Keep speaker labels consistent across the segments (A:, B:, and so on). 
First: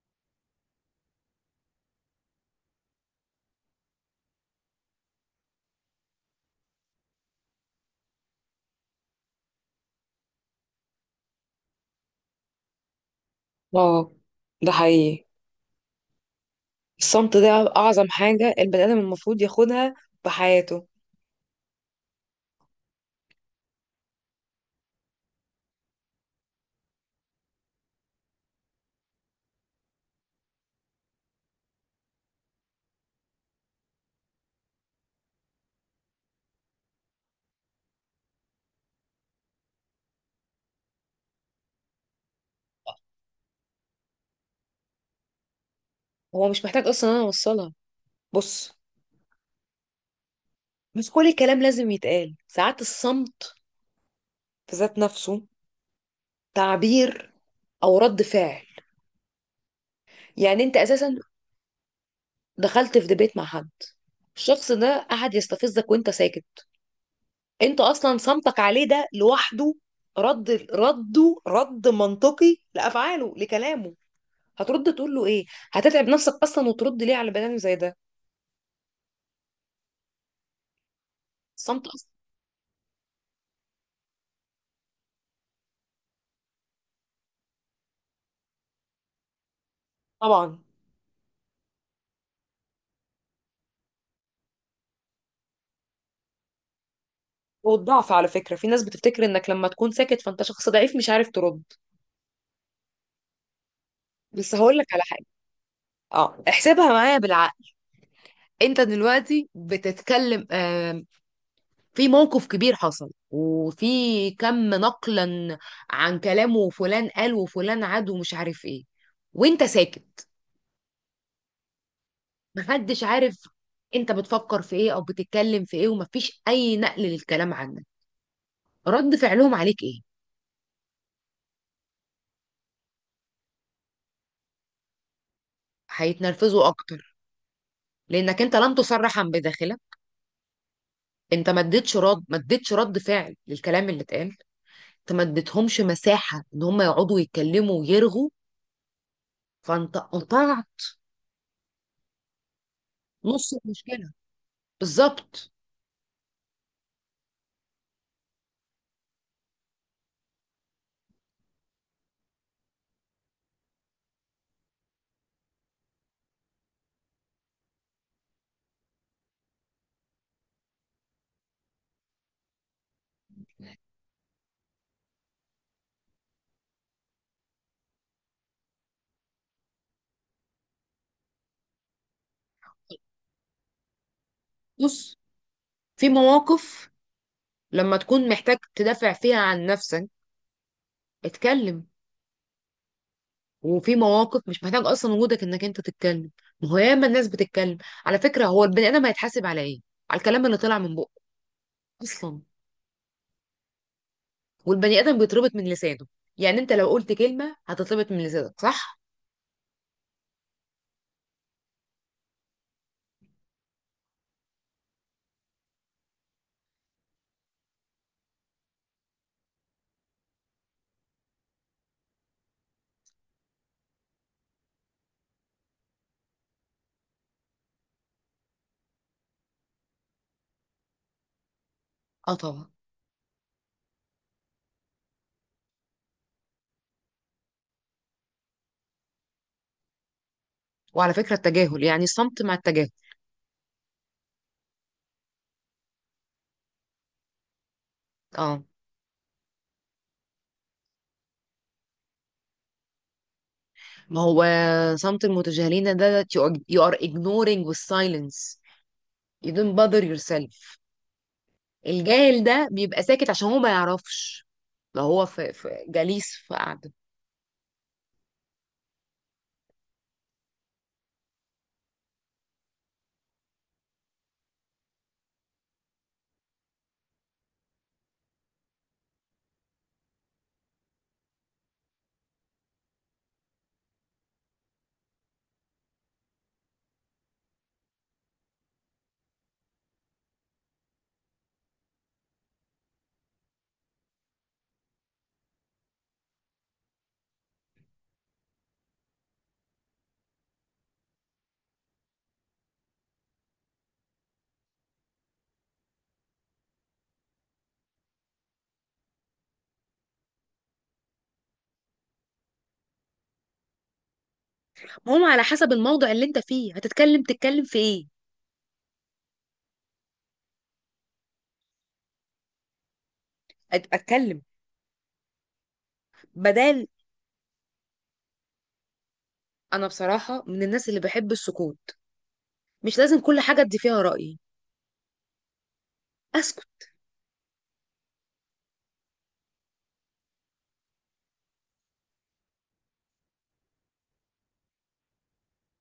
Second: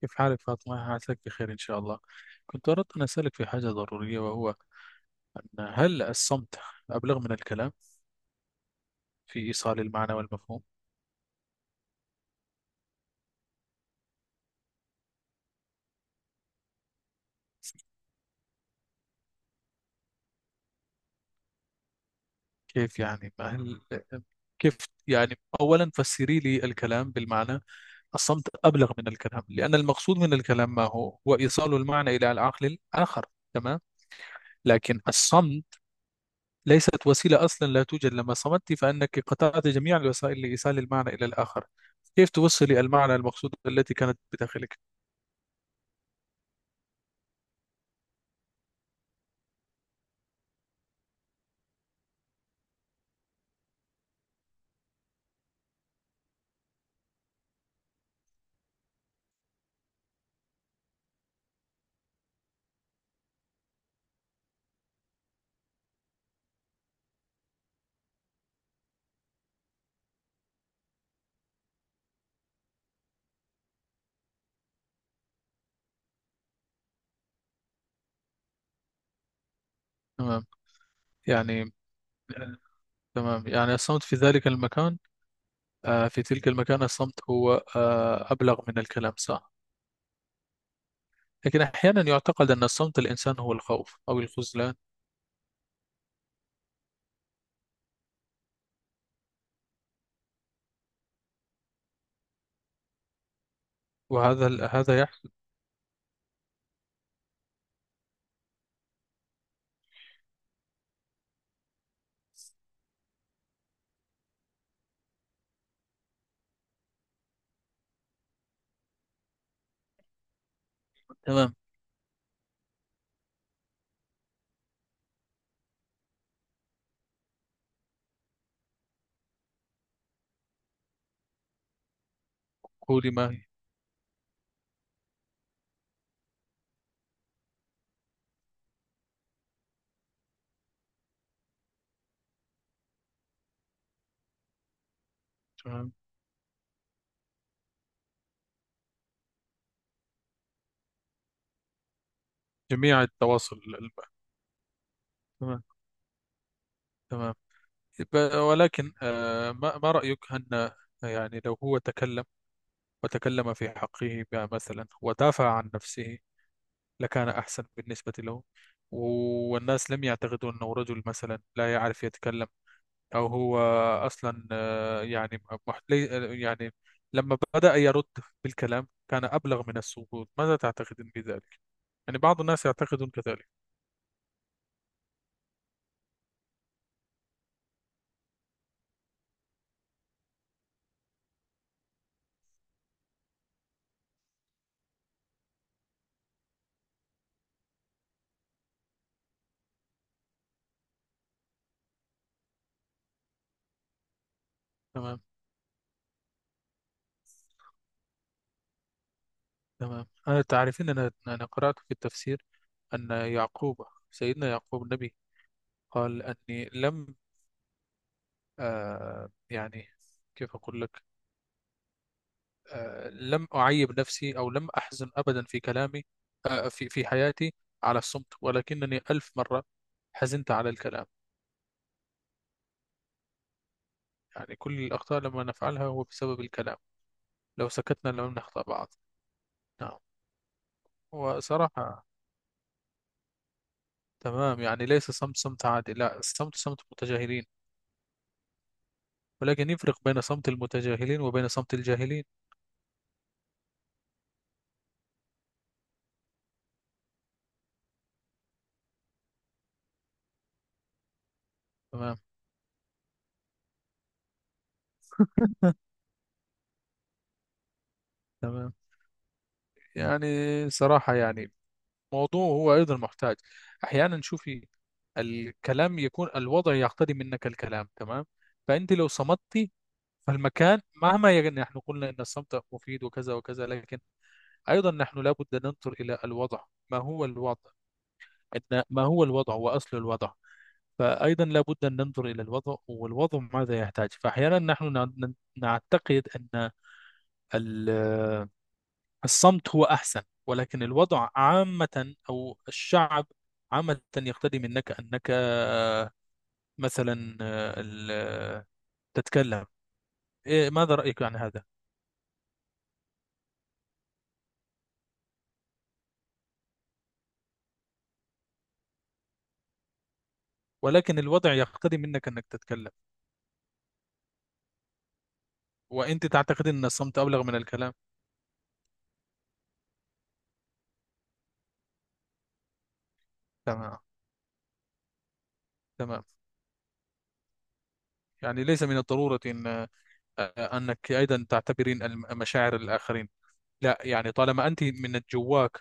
A: كيف حالك فاطمة؟ عساك بخير إن شاء الله. كنت أردت أن أسألك في حاجة ضرورية، وهو أن هل الصمت أبلغ من الكلام في إيصال المعنى والمفهوم؟
B: اه ده حقيقي، الصمت ده اعظم حاجة البني ادم المفروض ياخدها في حياته.
A: كيف يعني؟ ما هل كيف يعني أولا فسري لي الكلام بالمعنى. الصمت أبلغ من الكلام، لأن المقصود من الكلام ما هو؟ هو إيصال المعنى إلى العقل الآخر، تمام؟ لكن الصمت ليست وسيلة، أصلا لا توجد. لما صمت فأنك قطعت جميع الوسائل لإيصال المعنى إلى الآخر. كيف توصلي المعنى المقصود التي كانت بداخلك؟
B: هو مش محتاج اصلا إن انا اوصلها. بص، مش كل الكلام لازم يتقال، ساعات الصمت في ذات نفسه تعبير او رد فعل. يعني انت اساسا دخلت في دبيت مع حد، الشخص ده قعد يستفزك وانت ساكت. انت اصلا صمتك عليه ده لوحده رد منطقي لافعاله لكلامه. هترد تقول له ايه؟ هتتعب نفسك اصلا وترد ليه على بني ادم زي ده؟
A: تمام، يعني.
B: الصمت اصلا...
A: تمام، يعني الصمت في ذلك المكان، في تلك المكان الصمت هو، أبلغ من الكلام، صح.
B: طبعا.
A: لكن أحيانا يعتقد أن الصمت الإنسان هو الخوف أو الخذلان.
B: والضعف، على فكره في ناس بتفتكر انك لما تكون ساكت فانت شخص ضعيف مش عارف ترد. بس
A: وهذا
B: هقول لك
A: هذا
B: على حاجه،
A: يحصل.
B: اه احسبها معايا بالعقل. انت دلوقتي بتتكلم، في موقف كبير حصل وفي كم نقلا عن كلامه وفلان قال وفلان عاد ومش عارف ايه، وانت ساكت.
A: تمام.
B: محدش عارف انت بتفكر في ايه او بتتكلم في ايه، ومفيش اي نقل للكلام عنك. رد فعلهم عليك ايه؟
A: قولي، ما هي.
B: هيتنرفزوا اكتر، لانك انت لم تصرح عن بداخلك. انت ما اديتش رد فعل للكلام اللي اتقال. انت ما اديتهمش
A: تمام.
B: مساحه ان هم يقعدوا يتكلموا ويرغوا. فانت قطعت
A: جميع
B: نص
A: التواصل الم-.
B: المشكله. بالظبط.
A: تمام. تمام. ب- ولكن ما رأيك أن، يعني لو هو تكلم وتكلم في حقه مثلا ودافع عن نفسه، لكان أحسن بالنسبة له، والناس لم يعتقدوا أنه رجل مثلا لا يعرف يتكلم. أو هو أصلا يعني، مح- لي- يعني لما بدأ يرد بالكلام كان أبلغ من السكوت. ماذا تعتقدين بذلك؟ يعني بعض الناس يعتقدون كذلك.
B: بص، في مواقف لما تكون محتاج تدافع فيها عن نفسك، اتكلم. وفي مواقف مش محتاج اصلا وجودك انك انت تتكلم. ما هو ياما الناس بتتكلم. على فكره هو البني ادم هيتحاسب على ايه؟ على الكلام اللي طلع من بقه اصلا. والبني ادم
A: تمام.
B: بيتربط من لسانه، يعني انت لو قلت كلمه هتتربط من لسانك، صح؟
A: تمام. أنا تعرفين، أنا قرأت في التفسير أن يعقوب، سيدنا يعقوب النبي، قال أني لم، يعني كيف أقول لك، لم أعيب نفسي أو لم أحزن أبدا في كلامي، في حياتي، على الصمت، ولكنني ألف مرة حزنت على الكلام.
B: اه، طبعا.
A: يعني كل الأخطاء لما نفعلها هو بسبب الكلام، لو سكتنا لم نخطأ بعض. نعم.
B: وعلى فكرة التجاهل، يعني
A: وصراحة.
B: الصمت مع التجاهل.
A: تمام، يعني ليس صمت، صمت عادي لا، الصمت صمت متجاهلين.
B: اه.
A: ولكن يفرق بين صمت المتجاهلين وبين صمت الجاهلين.
B: ما هو صمت المتجاهلين ده you are ignoring with silence, you don't bother yourself.
A: تمام.
B: الجاهل ده بيبقى ساكت عشان هو ما يعرفش. لو هو في جليس في قعدة.
A: تمام. يعني صراحة يعني موضوع هو أيضا محتاج. أحيانا شوفي، الكلام يكون الوضع يقتضي منك الكلام، تمام؟ فأنت لو صمتي، فالمكان مهما، يعني نحن قلنا أن الصمت مفيد وكذا وكذا، لكن أيضا نحن لابد أن ننظر إلى الوضع. ما هو الوضع؟ إن ما هو الوضع وأصل الوضع؟ فأيضا لابد أن ننظر إلى الوضع والوضع ماذا يحتاج. فأحيانا نحن نع- نعتقد أن ال- الصمت هو أحسن، ولكن الوضع عامة أو الشعب عامة يقتدي منك أنك مثلا ال- تتكلم. إيه، ماذا رأيك عن هذا؟
B: المهم على حسب الموضوع اللي انت فيه هتتكلم، تتكلم في ايه؟
A: ولكن الوضع يقتضي منك أنك تتكلم،
B: اتكلم.
A: وأنت تعتقد أن
B: بدال...
A: الصمت أبلغ من الكلام.
B: انا بصراحة من الناس اللي بحب السكوت. مش لازم كل حاجة ادي
A: تمام.
B: فيها رأيي،
A: تمام.
B: اسكت.
A: يعني ليس من الضرورة أن، أنك أيضا تعتبرين الم- مشاعر الآخرين؟ لا يعني طالما أنت من جواك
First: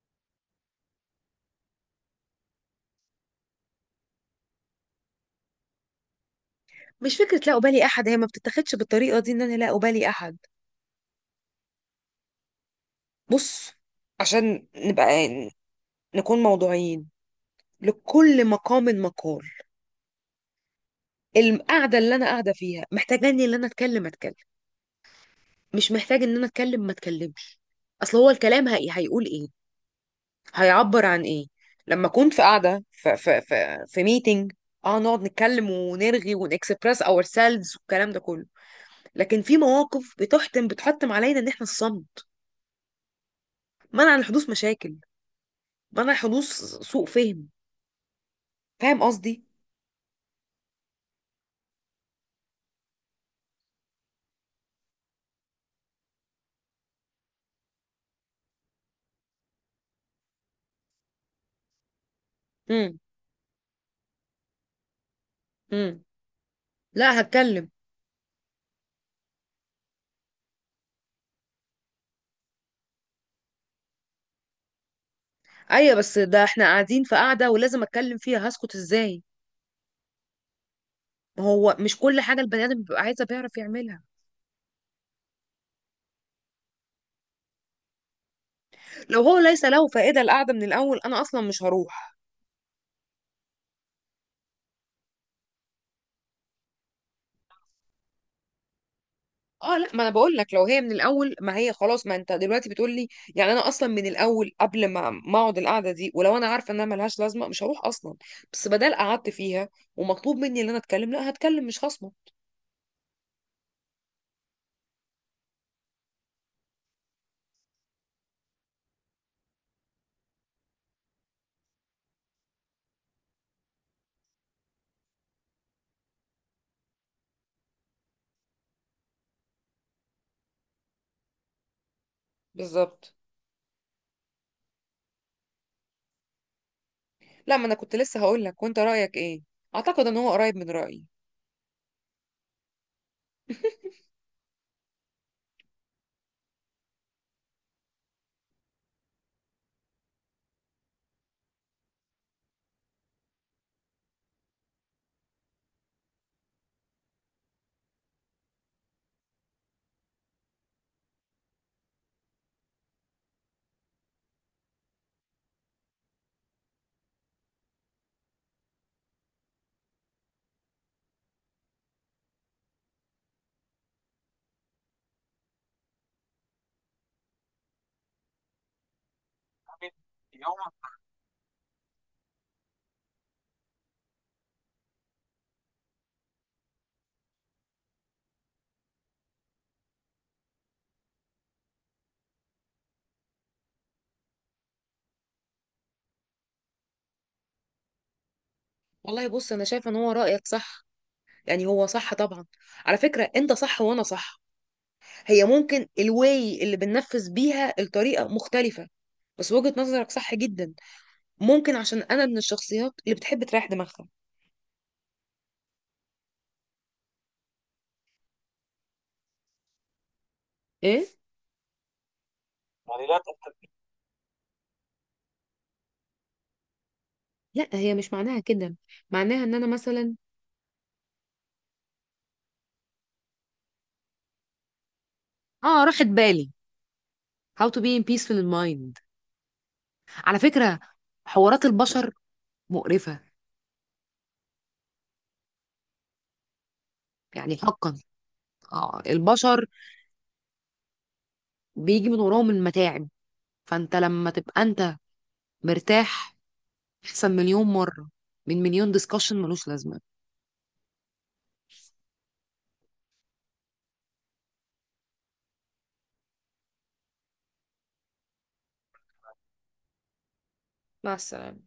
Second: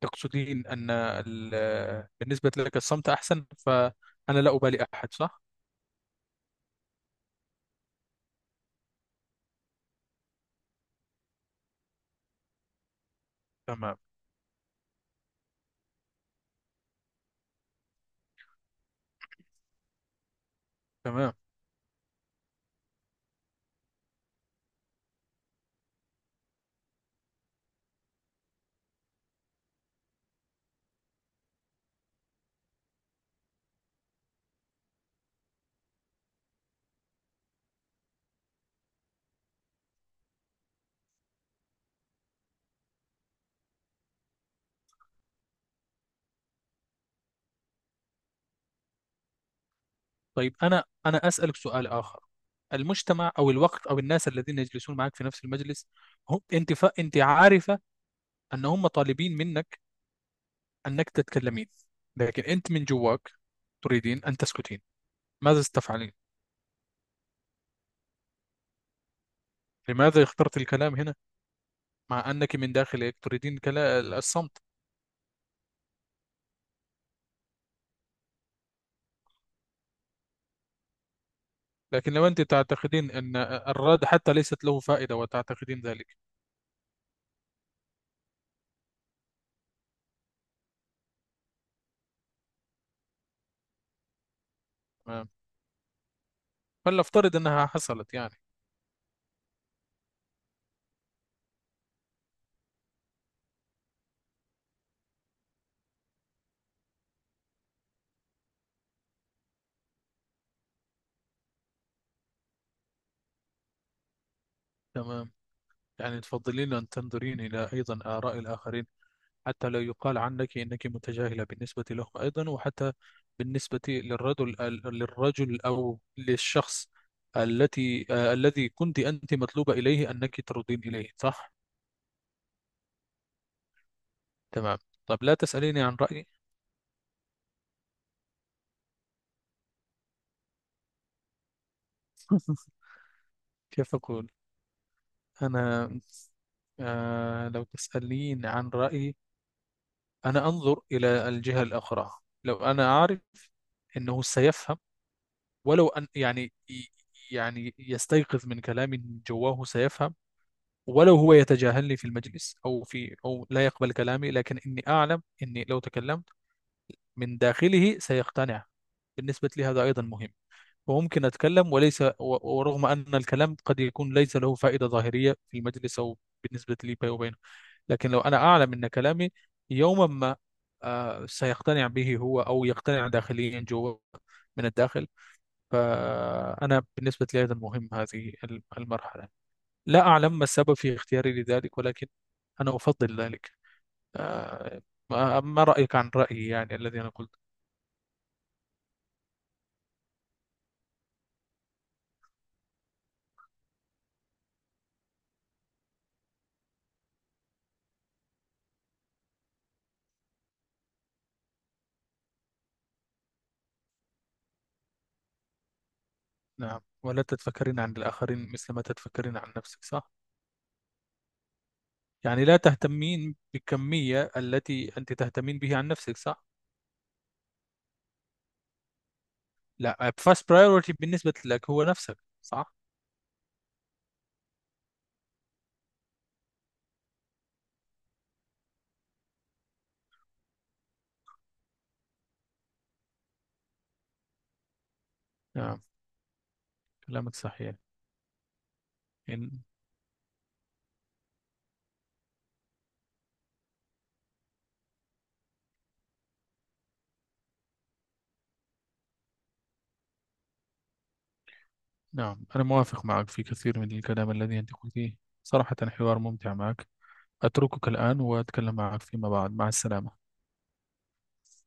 A: تقصدين أن ال-، بالنسبة لك الصمت أحسن، فأنا لا أبالي أحد، صح؟
B: مش فكرة لا أبالي أحد، هي ما بتتاخدش بالطريقة دي إن أنا لا أبالي أحد. بص،
A: تمام.
B: عشان نكون موضوعيين، لكل مقام مقال.
A: تمام.
B: القعده اللي انا قاعده فيها محتاجاني ان انا اتكلم. مش محتاج ان انا اتكلم ما اتكلمش. اصل هو الكلام هيقول ايه؟ هيعبر عن ايه؟ لما كنت في قاعده، في ميتنج، اه نقعد نتكلم ونرغي ونكسبرس اور سيلفز والكلام ده كله. لكن في مواقف بتحتم علينا ان احنا الصمت، منع لحدوث مشاكل، منع حدوث سوء فهم. فاهم قصدي؟
A: طيب، أنا أسألك سؤال آخر. المجتمع أو الوقت أو الناس الذين يجلسون معك في نفس المجلس، هم أنت ف... أنت عارفة أن هم طالبين منك أنك تتكلمين، لكن أنت من
B: امم.
A: جواك تريدين أن تسكتين، ماذا
B: امم،
A: ستفعلين؟
B: لا، هتكلم.
A: لماذا اخترت الكلام هنا، مع أنك من داخلك تريدين كلا... الصمت؟
B: ايوه، بس ده احنا قاعدين في قاعده ولازم اتكلم فيها، هسكت ازاي؟ ما هو مش
A: لكن
B: كل
A: لو
B: حاجه
A: أنت
B: البني ادم بيبقى
A: تعتقدين
B: عايزه
A: أن
B: بيعرف يعملها.
A: الرد حتى ليست له فائدة، وتعتقدين ذلك.
B: لو هو ليس له فائده القعده من الاول انا اصلا مش هروح.
A: تمام. فلنفترض أنها حصلت يعني.
B: اه، لا، ما انا بقول لك، لو هي من الاول، ما هي خلاص، ما انت دلوقتي بتقول لي. يعني انا اصلا من الاول قبل ما اقعد القعده دي، ولو انا عارفه انها ملهاش لازمه مش هروح اصلا. بس بدل قعدت فيها ومطلوب مني ان انا اتكلم، لا هتكلم مش خصمه.
A: تمام. يعني تفضلين أن تنظرين إلى أيضا آراء الآخرين، حتى لا يقال عنك إنك متجاهلة بالنسبة لهم أيضا، وحتى بالنسبة للرجل، للرجل أو للشخص التي، الذي كنت أنت مطلوبة إليه أنك تردين إليه، صح؟
B: بالظبط.
A: تمام. طب لا تسأليني عن رأيي.
B: لا، ما انا كنت لسه هقول لك، وانت رايك ايه؟ اعتقد ان هو قريب من رايي.
A: كيف أقول؟ أنا، لو تسألين عن رأيي، أنا أنظر إلى الجهة الأخرى. لو أنا أعرف أنه سيفهم، ولو أن يعني، يعني يستيقظ من كلامي، جواه سيفهم. ولو هو يتجاهلني في المجلس أو في، أو لا يقبل كلامي، لكن إني أعلم إني لو تكلمت من داخله سيقتنع. بالنسبة لي هذا أيضا مهم. وممكن أتكلم، وليس و-، ورغم أن الكلام قد يكون ليس له فائدة ظاهرية في المجلس، أو بالنسبة لي بيني وبينه، لكن لو أنا أعلم أن كلامي يوما ما، سيقتنع به هو، أو يقتنع داخليا جوا من الداخل، فأنا بالنسبة لي أيضا مهم هذه المرحلة. لا أعلم ما السبب في اختياري لذلك، ولكن أنا أفضل ذلك. آه، ما رأيك عن رأيي، يعني الذي أنا قلت؟
B: والله بص، انا شايفه ان هو رايك صح، يعني هو صح طبعا. على فكرة انت صح وانا صح. هي ممكن الواي اللي بننفذ بيها الطريقة مختلفة، بس وجهة نظرك صح جدا. ممكن عشان انا من الشخصيات اللي بتحب تريح دماغها.
A: نعم، ولا تتفكرين عن الآخرين مثل ما تتفكرين عن نفسك، صح؟
B: ايه.
A: يعني لا تهتمين بالكمية التي أنت تهتمين بها عن نفسك، صح؟
B: لا، هي مش معناها كده، معناها ان انا
A: لا،
B: مثلا...
A: first priority بالنسبة لك هو نفسك، صح؟
B: اه، راحت بالي. how to be in peaceful in mind. على فكرة، حوارات البشر مقرفة،
A: نعم، كلامك
B: يعني
A: صحيح.
B: حقا. اه
A: إن...
B: البشر بيجي من وراهم المتاعب. فانت لما تبقى انت مرتاح، احسن مليون مرة من مليون ديسكشن ملوش لازمة.
A: نعم، أنا موافق معك في كثير من الكلام الذي أنت قلتيه. صراحة حوار ممتع معك. أتركك الآن وأتكلم معك فيما بعد. مع السلامة.
B: مع السلامة.